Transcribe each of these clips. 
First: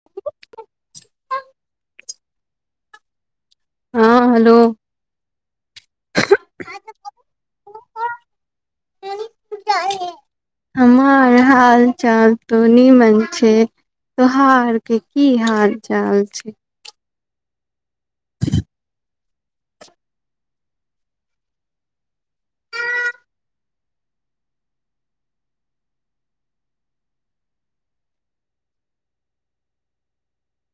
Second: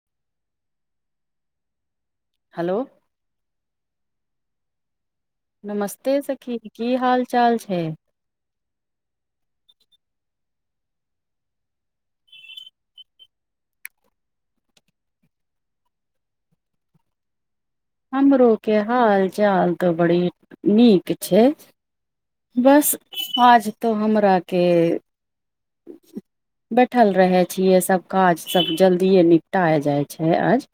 [unintelligible] hello हँ hello नमस्ते सखी की हाल चाल छै हमर हाल चाल तो नीमन छै तोहार के की हाल चाल छै हमरो के हाल चाल तऽ बड़ी नीक छै बस आज तो हमरा के [inaudible] बैठल रहै छियै सभ काज सभ जल्दिए निपटा जाइ छै आज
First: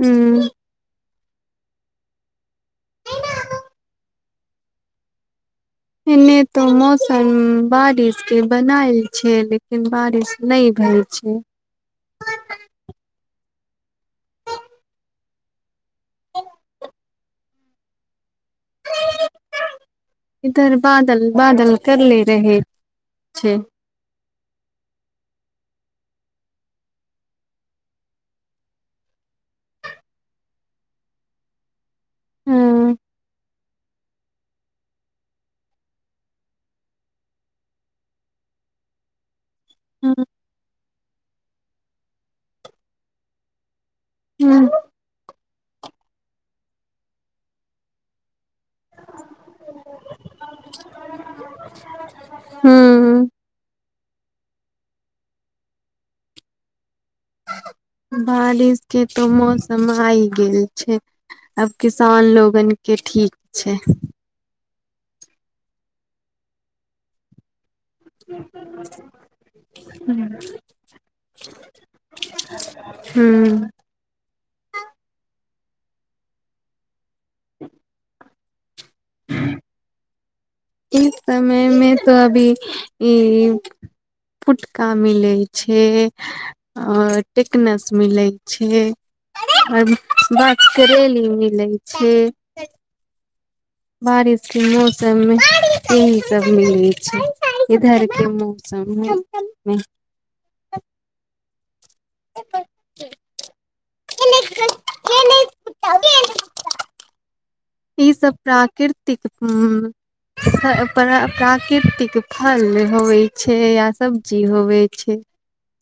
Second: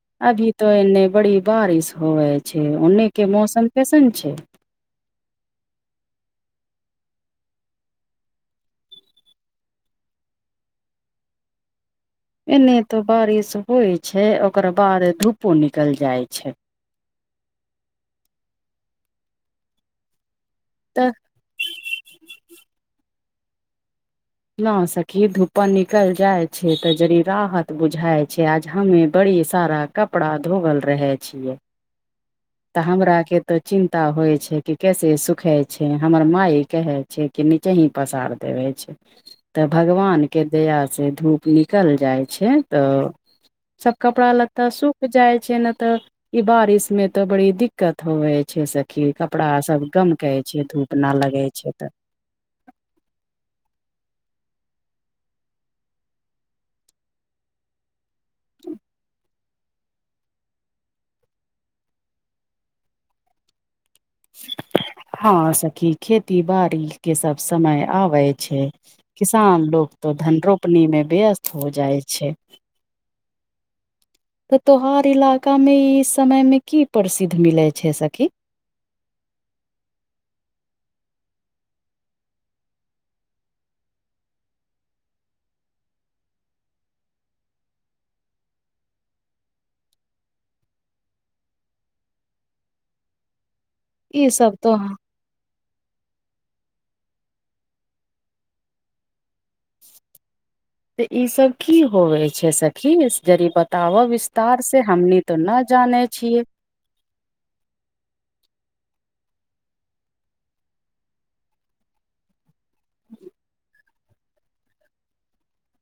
ह अभी तो एन्ने बड़ी बारिष होवै छै ओन्ने के मौसम कैसन छै एन्ने तो मौसम बारिश के बनाएल छियै लेकिन बारिष नहि भइल छै एन्ने तो बारिष होइ छै ओकर बाद धूपो निकल जाय छै इधर तऽ बादल बादल करले रहै छै नऽ सखी धूपा निकलि जाइ छै तऽ जड़ि राहत बुझाय छै आज हम्मे बड़ी सारा कपड़ा धोगल रहै छियै तऽ ह हमरा के तऽ चिन्ता होय छै कि कैसे सुखे छै हमर माय कहे छै कि नीचे ही पसार देवे छै [inaudible] तऽ भगवानके दयासँ धूप निकलि जाइ छै तऽ सब कपड़ा लत्ता सूख जाय छै ने तऽ ई बारिषमे तऽ बड़ी दिक्कत होवे छै सखी कपड़ा सब गमकै छै धूप न लगे छै तऽ हुँ बारिश के तो मौसम समाय गेल छै आब किसान लोगन के ठीक छै हँ सखी खेती बाड़ी के सब समय आबै छै किसान लोग तो धन रोपनी मे व्यस्त हो जाय छै हूँ तऽ तोहार इलाका मे ई समय मे की प्रसिद्ध मिले छै सखी इस समयमे तो अभी ई फुटका मिलै छै आ टेकनस मिलै छै आ बात करेली मिलै छै ई सब बारिशके तो मौसममे इहे सब मिले छै इधर के मौसम मे नहि से ई सब की होवे छै सखी जड़ि बताब विस्तार से हमनी तऽ न जानै छियै ई सब प्राकृतिक प्राकृतिक फल होवै छै या सब्जी होवै छै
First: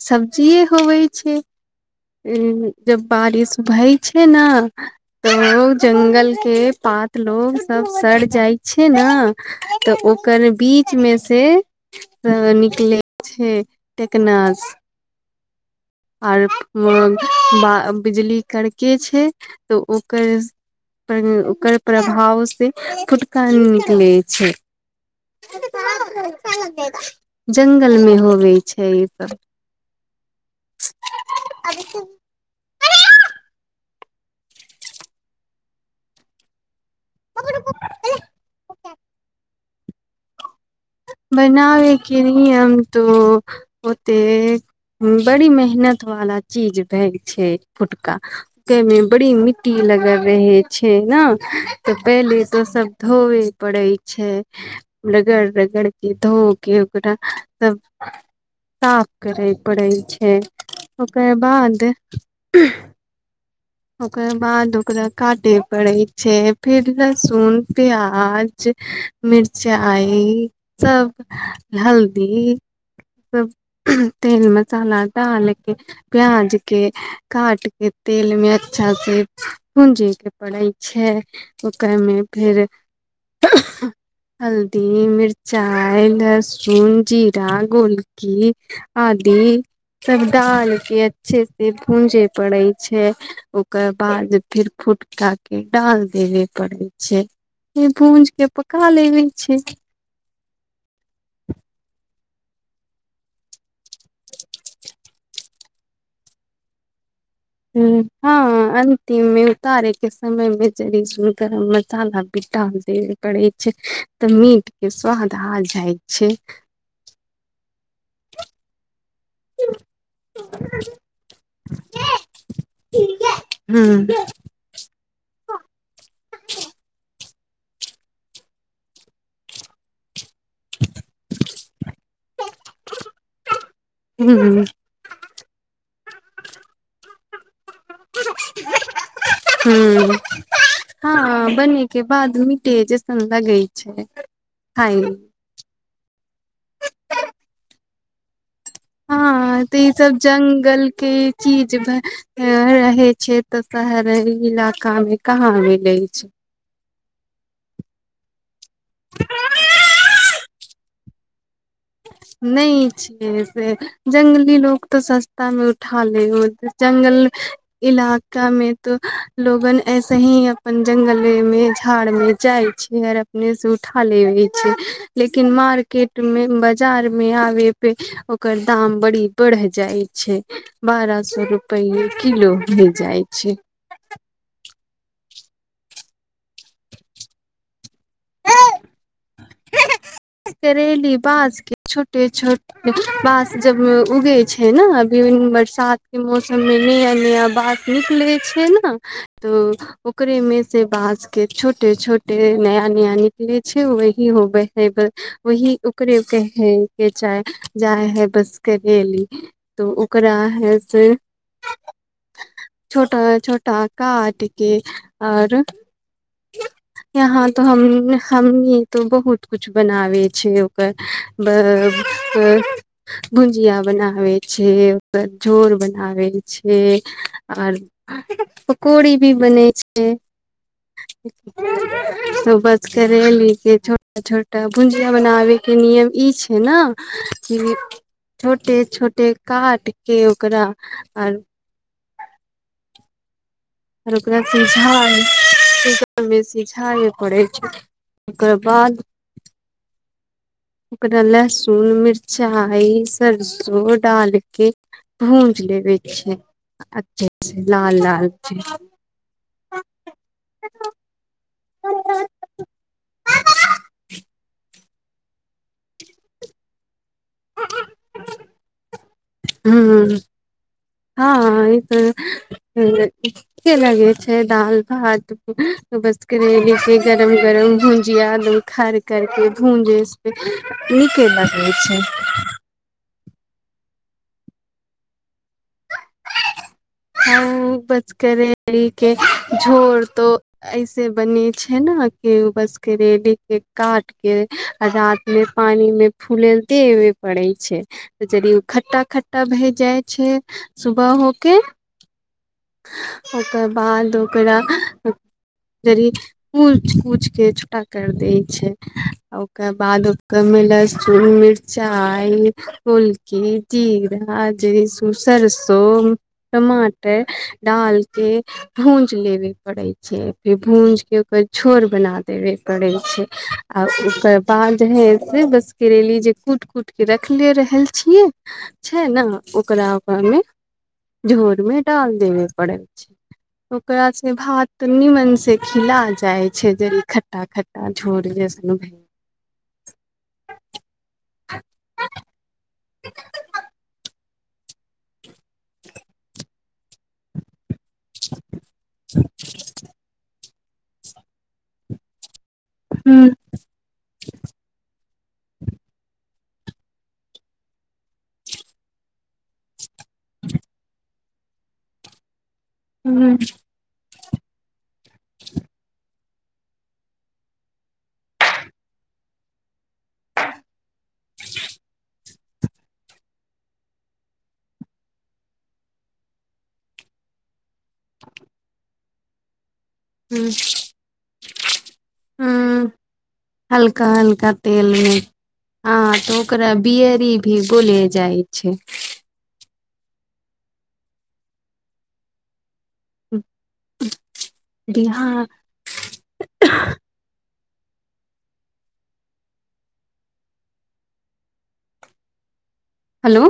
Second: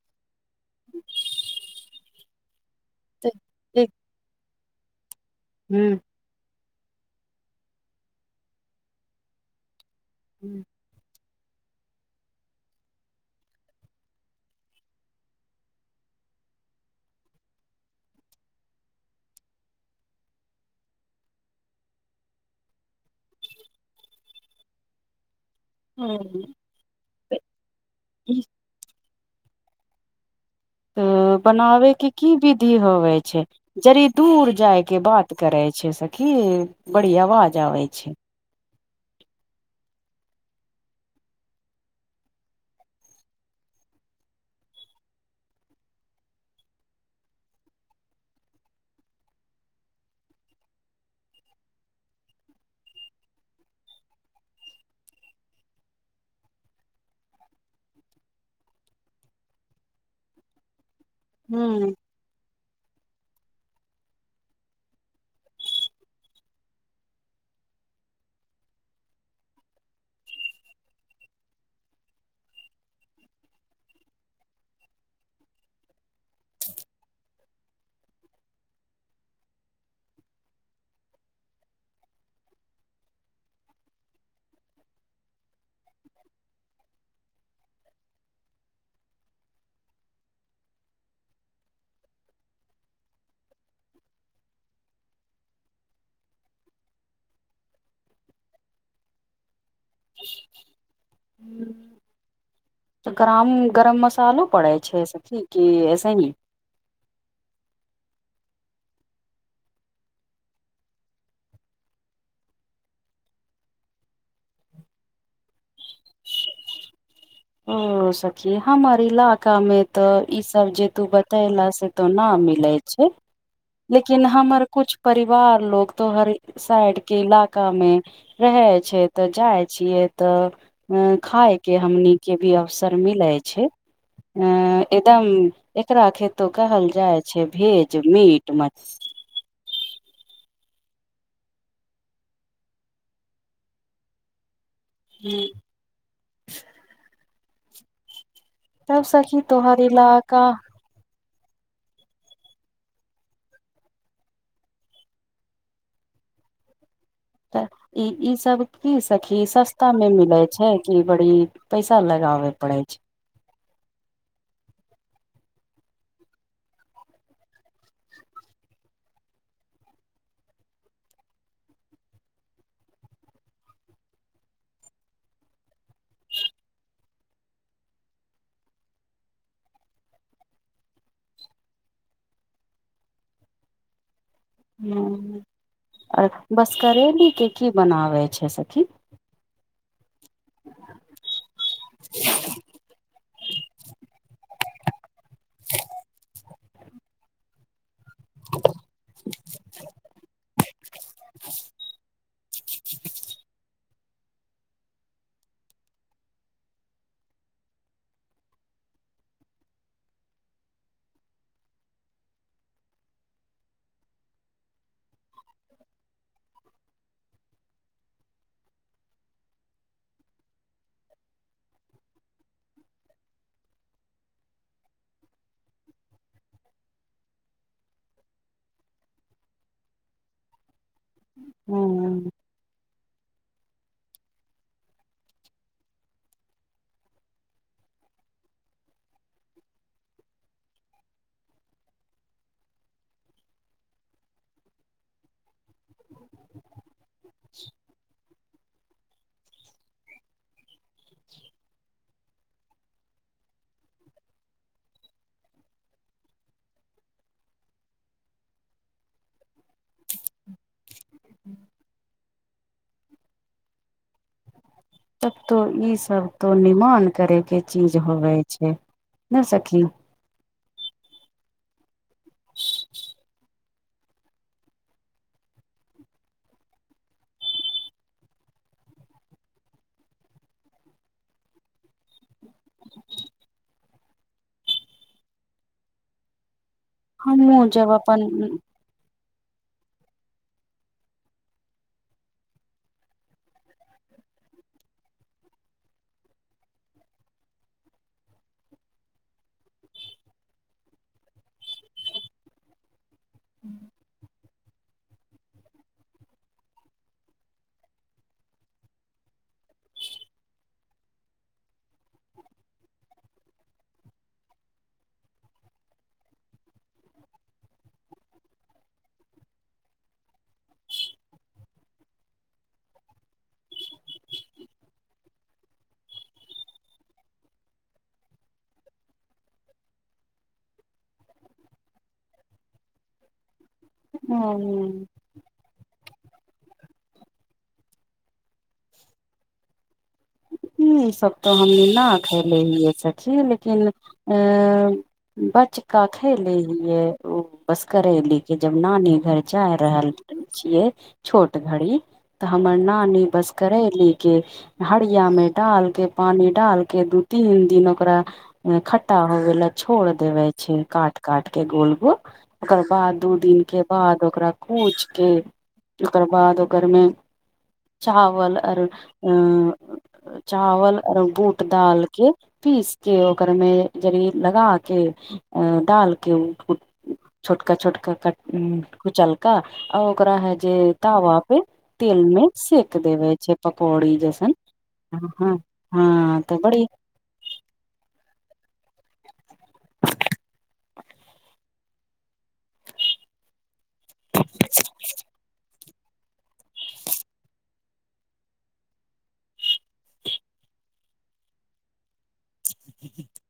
सब्जीए होबै छै उ जब तऽ बारिश भय छै नऽ तऽ उ ह जंगल के पात लोग सब सड़ जाइ छै नऽ तऽ ओकर बीच बीच मे से निकले छै टेकनास आर ब बिजली करके छै तऽ ओकर ओकर प्रभावसँ फुटका निकलै छै हँ जगल मे होवे छै ई सब त बनाबे के की बी ई होवे छै जड़ि दूर जाइ के बात करै छै सखी बड़ी आवाज आबै छै बनाबेके नहि हम तो ओते बड़ी मेहनत वाला चीज भाग छै फुटका ओते मे बड़ी मिट्टी लगल रहे छै नऽ तऽ पहिले त ओ सब धोवे पड़ै छै रगड़ रगड़ के धोऽ के ओकरा सब साफ करै पड़ै छै ओकर ह बाद [unintelligible] ओकर बाद ओकरा कटे पड़ै छै फिर लहसुन प्याज मिर्चाइ सब हल्दी सब तेल मसाला डालके प्याजके काट के तेल मे अच्छा से भुजे के पड़ै छै ओकरमे फेर हल्दी मिर्च चाय लसुन जीरा गोलकी आदि सब डाल के अच्छे से भूजे पड़ै छै ओकर बाद फिर फुटका के डाल देबे पड़ै छै भूज के पका लेबेय छै [inaudible] त गराम गरम मसालो पड़ै छै सखी की ऐसेही हुँ हँ अंतिम मे उतारे के समय मे जड़ि गरम मसाला बटा देब पड़ै छै तऽ मीट के स्वाद आ जाइत छै ओ सखी हमर इलाका में ते इ सब जे तू बतेल से तो न मिले छै हूँ लेकिन हमर कुछ परिवार लोग तो हर साइड के इला का मे रहे छै तऽ जाइ छियै तऽ खाय के हमनी के भी अवसर मिलै छै हूँ अ हूँ एकदम एकरा खेतो कहल जाइ छै भेज मीट मछ हुम्म हँ बने के बाद मीटे जैसन लगै छै हें [unintelligible] [inaudible] तब सखी हँ तऽ तोहर ई सब इलाका जंगल के चीज रहे छै तऽ शहरी इलाकामे कहाँ मिलै छै तऽ ई ई सब की सखी सस्ता मे मिलै छै कि बड़ी पैसा लगाबे पड़ै नहि छै छी जंगली लोक तो सस्तामे उठा ले ओ जंगल इलाकामे तो लोगन ऐसे ही अपन जंगलेमे झाड़मे जाय अपने से उठा लेवे छै लेकिन मार्केटमे बाजार मे आबे पे ओकर दाम बड़ी बढ़ जाय छै बारह सौ रुपैये किलो भे जाइ छै हम्म आओर बस करेलीके की बनाबै छै सखी [inaudible] करेली बाँस के छोटे छोटे बाँस जब उगे छै है न अभी बरसात के मौसममे नया नया बाँस निकलै छियै ने तऽ ओकरेमे से बाँसके छोटे छोटे नया नया निकले छै वही होबे हय वही उकरे कहै छै चाहे जाए हय बस करेली तऽ ओकरा हय से छोटा छोटा काटिके आओर यहाँ तऽ हम हमनी तो बहुत कुछ बनाबै छियै ओकर बर [unintelligible] भुजिया बनाबै छियै ओकर झोर बनाबैत छियै आओर पकौड़ी भी बनै छै ह सभ बस करैेलीे के छोटा छोटा भुजिया बनाबैके नियम ई छै ने छोटे छोटे काट के ओकरा आर आर ओकरा सिझाइमे सिझाबे पड़ै छै ओकर बाद ओकरा लहसुन मिरचाइ सरसो डालके भूंजि लेबै छियै अच्छे से लाल लाल छै तब तो ई सब तो निमान करै के चीज होवै छै ने सखी हँ हँ ई तऽ नीके लगै छै दालि भात बस करेली के गरम गरम भुजिया खर करके भूँजैसे नीके लगै छै हमहुँ हँ जब बच अपन करेली के झोर तो ऐसे बने छै ने के उ बस करेली के काट के आ रात मे पानीमे फूलैते हे पड़े छै तऽ जब ओ खट्टा खट्टा भय जाइ छै सुबह होके ओकर बाद ओकरा कुच कुचि के छोटा करि दै छै आ ओकर बाद ओकरमे लहसुन मिरचाइ गोलकी जीरा जनिसू सरसो टमाटर डालके भूंजि लेबय पड़ैत छै फेर भूजि कऽ ओकर झोर बना देबय पड़ैत छै आ ओकर बाद हे से बस करेली जे कूटि कूटि के रखले रहल छियै छै ने ओकरा ओकरा मे झोर मे टाल देबे पड़ै छै ओक से भात नमन से खिला जाय छै जड़ी खट्टा खटटा झोर जेस ई सब तऽ हम ना खैले हे हिए सखी लेकिन बच का खेले हिये ओ बस करैली के जब नानी घर जा रहल छिये छोट घड़ी तऽ हमर नानी बस करैली के हड़िया मे डाल के पानी डालके दू तीन दिन ओकरा खट्टा होवे ले छोर देवे छै काट काट के गोल गोल ओकर बाद दू दिन के बाद ओकरा कुच के ओकर बाद ओकर मे चावल आर चावल आर बूट दाल के पीस के ओकर मे जड़ लगा के अ डालके छोटका छोटका क कुचल क आ ओकरा है जे तावा पे तिलमे ह सेेक देबै छैे हल्का पकौड़ी हल्का जैसन तेल मे हँ ह तऽ हँ ओकरा बड़ी बयरी भी बोले जाइ छै रिहा हेलो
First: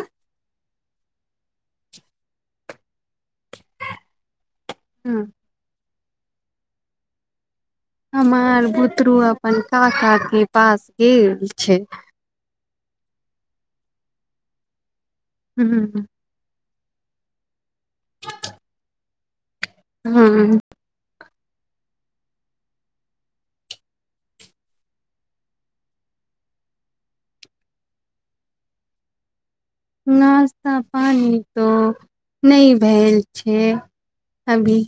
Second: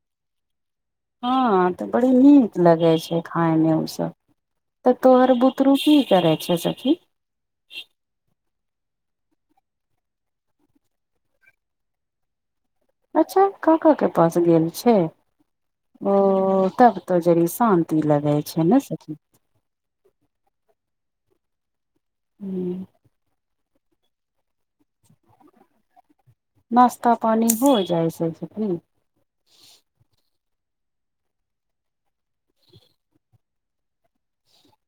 हँ तऽ बड़ी नीक लगे छै खााय मे उ सब तऽ तोहर बु तुरु कि करै छै सखी हमार बुतरू अपन काका के पास गेल छै अच्छा काका के पास गेल छै हू हूँ ओ तब तो जड़ी शान्ति लगे छै ने सखी हँ हूँ नास्ता पानी हो जाइ छै की नश्ता पानी तो नहि भेल छै अभी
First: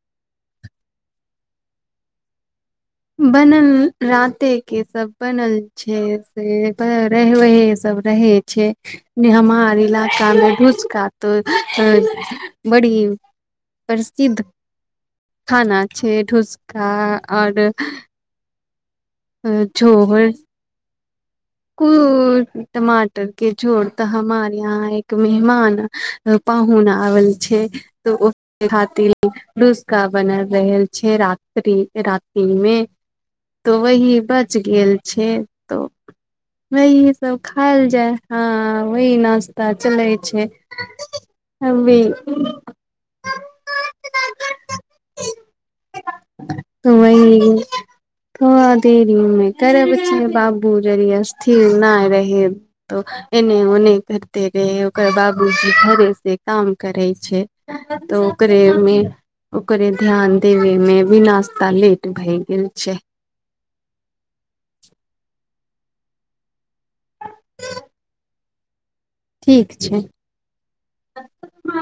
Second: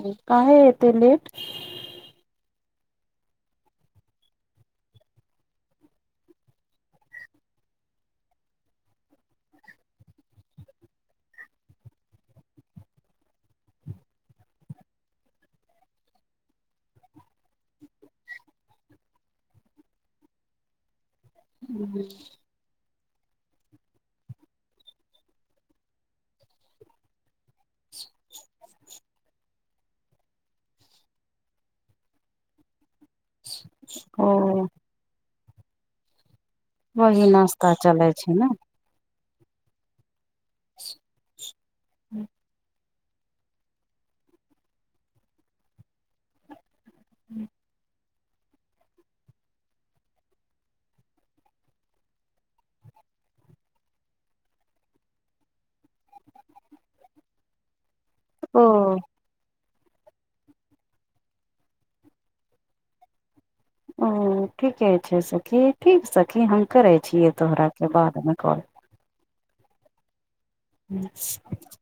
ह काहे एतै लेट बनल राते के सब बनल छै सेह सब रहै छै हमार इलाका मे भुसका तऽ बड़ी प्रसिद्ध खाना छै डुसका आओर अ झोर कू टमा टर के झोड़ तऽ हमार यहा एक मेहमान पाहुन आवल छै तऽ ओ खतिर ढूस्का बना रहल छै राति रााति मे तो वही ओ बच गेल छै तऽ वही सब नास्ता खायल जाय चलै छै ह ने वहि नाश्त चलै छै हम भी त वही थोड़ा देरी मे करब बाबु पुजेर स्थिर नाय रहब एने ओने करते रहै ओकर बाबूजी घरे सँ काम करै छै तऽ ओकरे ओ मे ओकरे ध्यान देवे मे भी नाास्ता लेट भए गेल छै ओ ठीके छै सखी ठीक सखी हम करै छियै तोहराके बादमे कॉल ठीक छै [unintelligible]